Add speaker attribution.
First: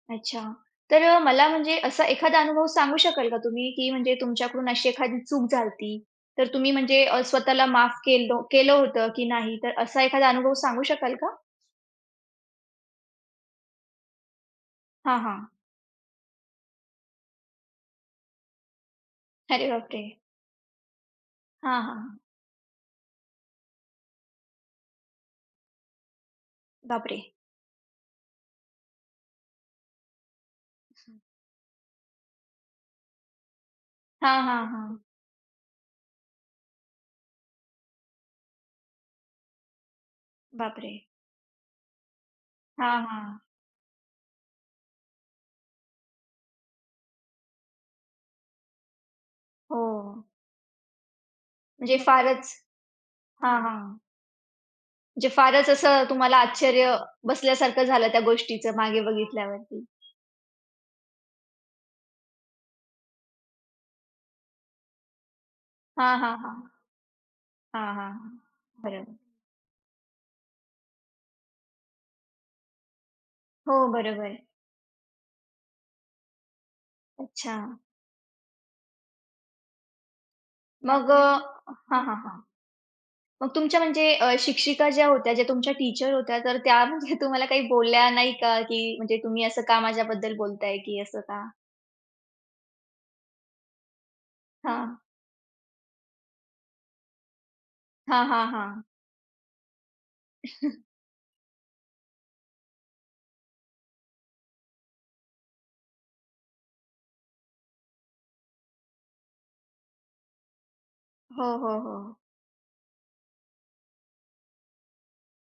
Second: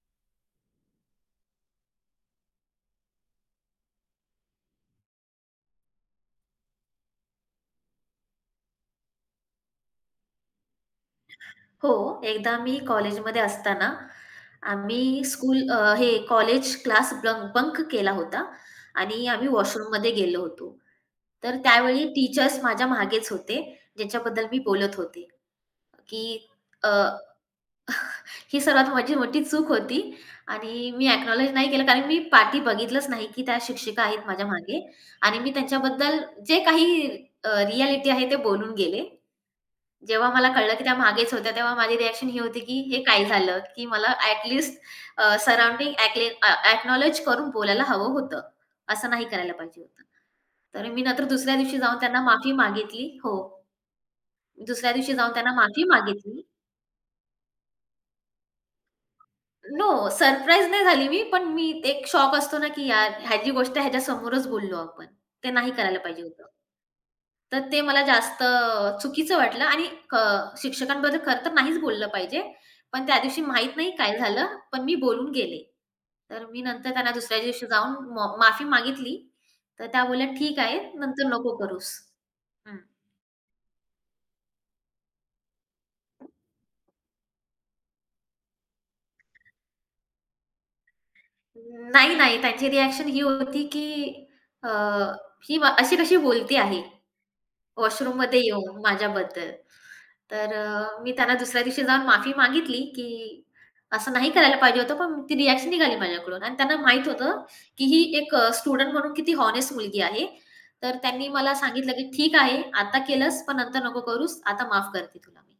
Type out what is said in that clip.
Speaker 1: अच्छा. तर अ, मला म्हणजे असा एखादा अनुभव सांगू शकाल का तुम्ही, की म्हणजे तुमच्याकडून अशी एखादी चूक झाली होती, तर तुम्ही म्हणजे अ, स्वतःला माफ केलो केलं होतं की नाही, तर असा एखादा अनुभव सांगू शकाल का?
Speaker 2: हो, एकदा मी कॉलेजमध्ये असताना
Speaker 1: हां,
Speaker 2: आम्ही
Speaker 1: हां.
Speaker 2: स्कूल अ, हे कॉलेज क्लास ब्लन् बंक केला होता आणि आम्ही
Speaker 1: अरे
Speaker 2: वॉशरूममध्ये
Speaker 1: बापरे!
Speaker 2: गेलो होतो. तर
Speaker 1: हां, हां,
Speaker 2: त्यावेळी
Speaker 1: हां.
Speaker 2: टीचर्स माझ्या मागेच होते ज्यांच्याबद्दल मी बोलत होते, की अ
Speaker 1: बाप रे!
Speaker 2: ही सर्वात माझी मोठी चूक होती आणि मी एक्नाउलेज नाही केलं कारण मी पाठी बघितलंच नाही की त्या शिक्षिका आहेत
Speaker 1: हां,
Speaker 2: माझ्या
Speaker 1: हां,
Speaker 2: मागे.
Speaker 1: हां.
Speaker 2: आणि मी त्यांच्याबद्दल जे काही अ, रिएलिटी आहे ते बोलून गेले. जेव्हा मला कळलं,
Speaker 1: बाप
Speaker 2: की त्या
Speaker 1: रे!
Speaker 2: मागेच होत्या तेव्हा माझी रिएक्शन ही होती, की हे
Speaker 1: हां,
Speaker 2: काय
Speaker 1: हां.
Speaker 2: झालं की मला ॲट लिस्ट अ, सराउंडिंग ॲकले ॲक्नाउलेज करून बोलायला हवं होतं. असं नाही करायला पाहिजे होतं.
Speaker 1: हो.
Speaker 2: तर मी नंतर दुसऱ्या दिवशी
Speaker 1: म्हणजे
Speaker 2: जाऊन त्यांना
Speaker 1: फारच
Speaker 2: माफी मागितली हो.
Speaker 1: हां, हां.
Speaker 2: दुसऱ्या दिवशी
Speaker 1: म्हणजे
Speaker 2: जाऊन त्यांना
Speaker 1: फारच
Speaker 2: माफी
Speaker 1: असं तुम्हाला
Speaker 2: मागितली.
Speaker 1: आश्चर्य, बसल्यासारखं झालं त्या गोष्टीचं मागे बघितल्यावरती.
Speaker 2: नो. सरप्राईज नाही झाली मी, पण मी एक शॉक असतो ना, की यार ह्याची गोष्ट आहे ह्याच्या समोरच बोललो आपण. ते नाही करायला
Speaker 1: हां,
Speaker 2: पाहिजे
Speaker 1: हां,
Speaker 2: होतं.
Speaker 1: हां.
Speaker 2: तर ते
Speaker 1: हां,
Speaker 2: मला
Speaker 1: हां,
Speaker 2: जास्त अ,
Speaker 1: बरोबर.
Speaker 2: चुकीचं वाटलं आणि क शिक्षकांबद्दल खरं तर नाहीच बोललं पाहिजे. पण त्यादिवशी माहीत
Speaker 1: हो
Speaker 2: नाही काय
Speaker 1: बरोबर आहे.
Speaker 2: झालं, पण मी बोलून गेले. तर मी नंतर त्यांना दुसऱ्या दिवशी
Speaker 1: अच्छा.
Speaker 2: जाऊन मो माफी मागितली. तर त्या बोलल्या, "ठीक आहे,
Speaker 1: मग अ
Speaker 2: नंतर नको करूस."
Speaker 1: हां, हां, हां.
Speaker 2: हं.
Speaker 1: मग तुमच्या म्हणजे अ, शिक्षिका ज्या होत्या ज्या तुमच्या टीचर होत्या, तर त्या म्हणजे तुम्हाला काही बोलल्या नाही का, की म्हणजे "तुम्ही असं का माझ्याबद्दल बोलताय" की असं का?
Speaker 2: नाही, नाही. त्यांची रिएक्शन ही होती, की अ,
Speaker 1: हां.
Speaker 2: ही अशी कशी बोलती आहे
Speaker 1: हां,
Speaker 2: वॉशरूममध्ये
Speaker 1: हां,
Speaker 2: येऊन
Speaker 1: हां.
Speaker 2: माझ्याबद्दल. तर अ, मी त्यांना दुसऱ्या दिवशी जाऊन माफी मागितली, की असं नाही करायला पाहिजे होतं, पण ती रिएक्शन निघाली माझ्याकडून आणि त्यांना माहीत होतं, की ही एक अ, स्टुडंट म्हणून किती होनेस्ट मुलगी आहे. तर त्यांनी मला
Speaker 1: हो, हो,
Speaker 2: सांगितलं, की
Speaker 1: हो.
Speaker 2: "ठीक आहे, आता केलंस पण नंतर नको करूस, आता माफ करते तुला मी."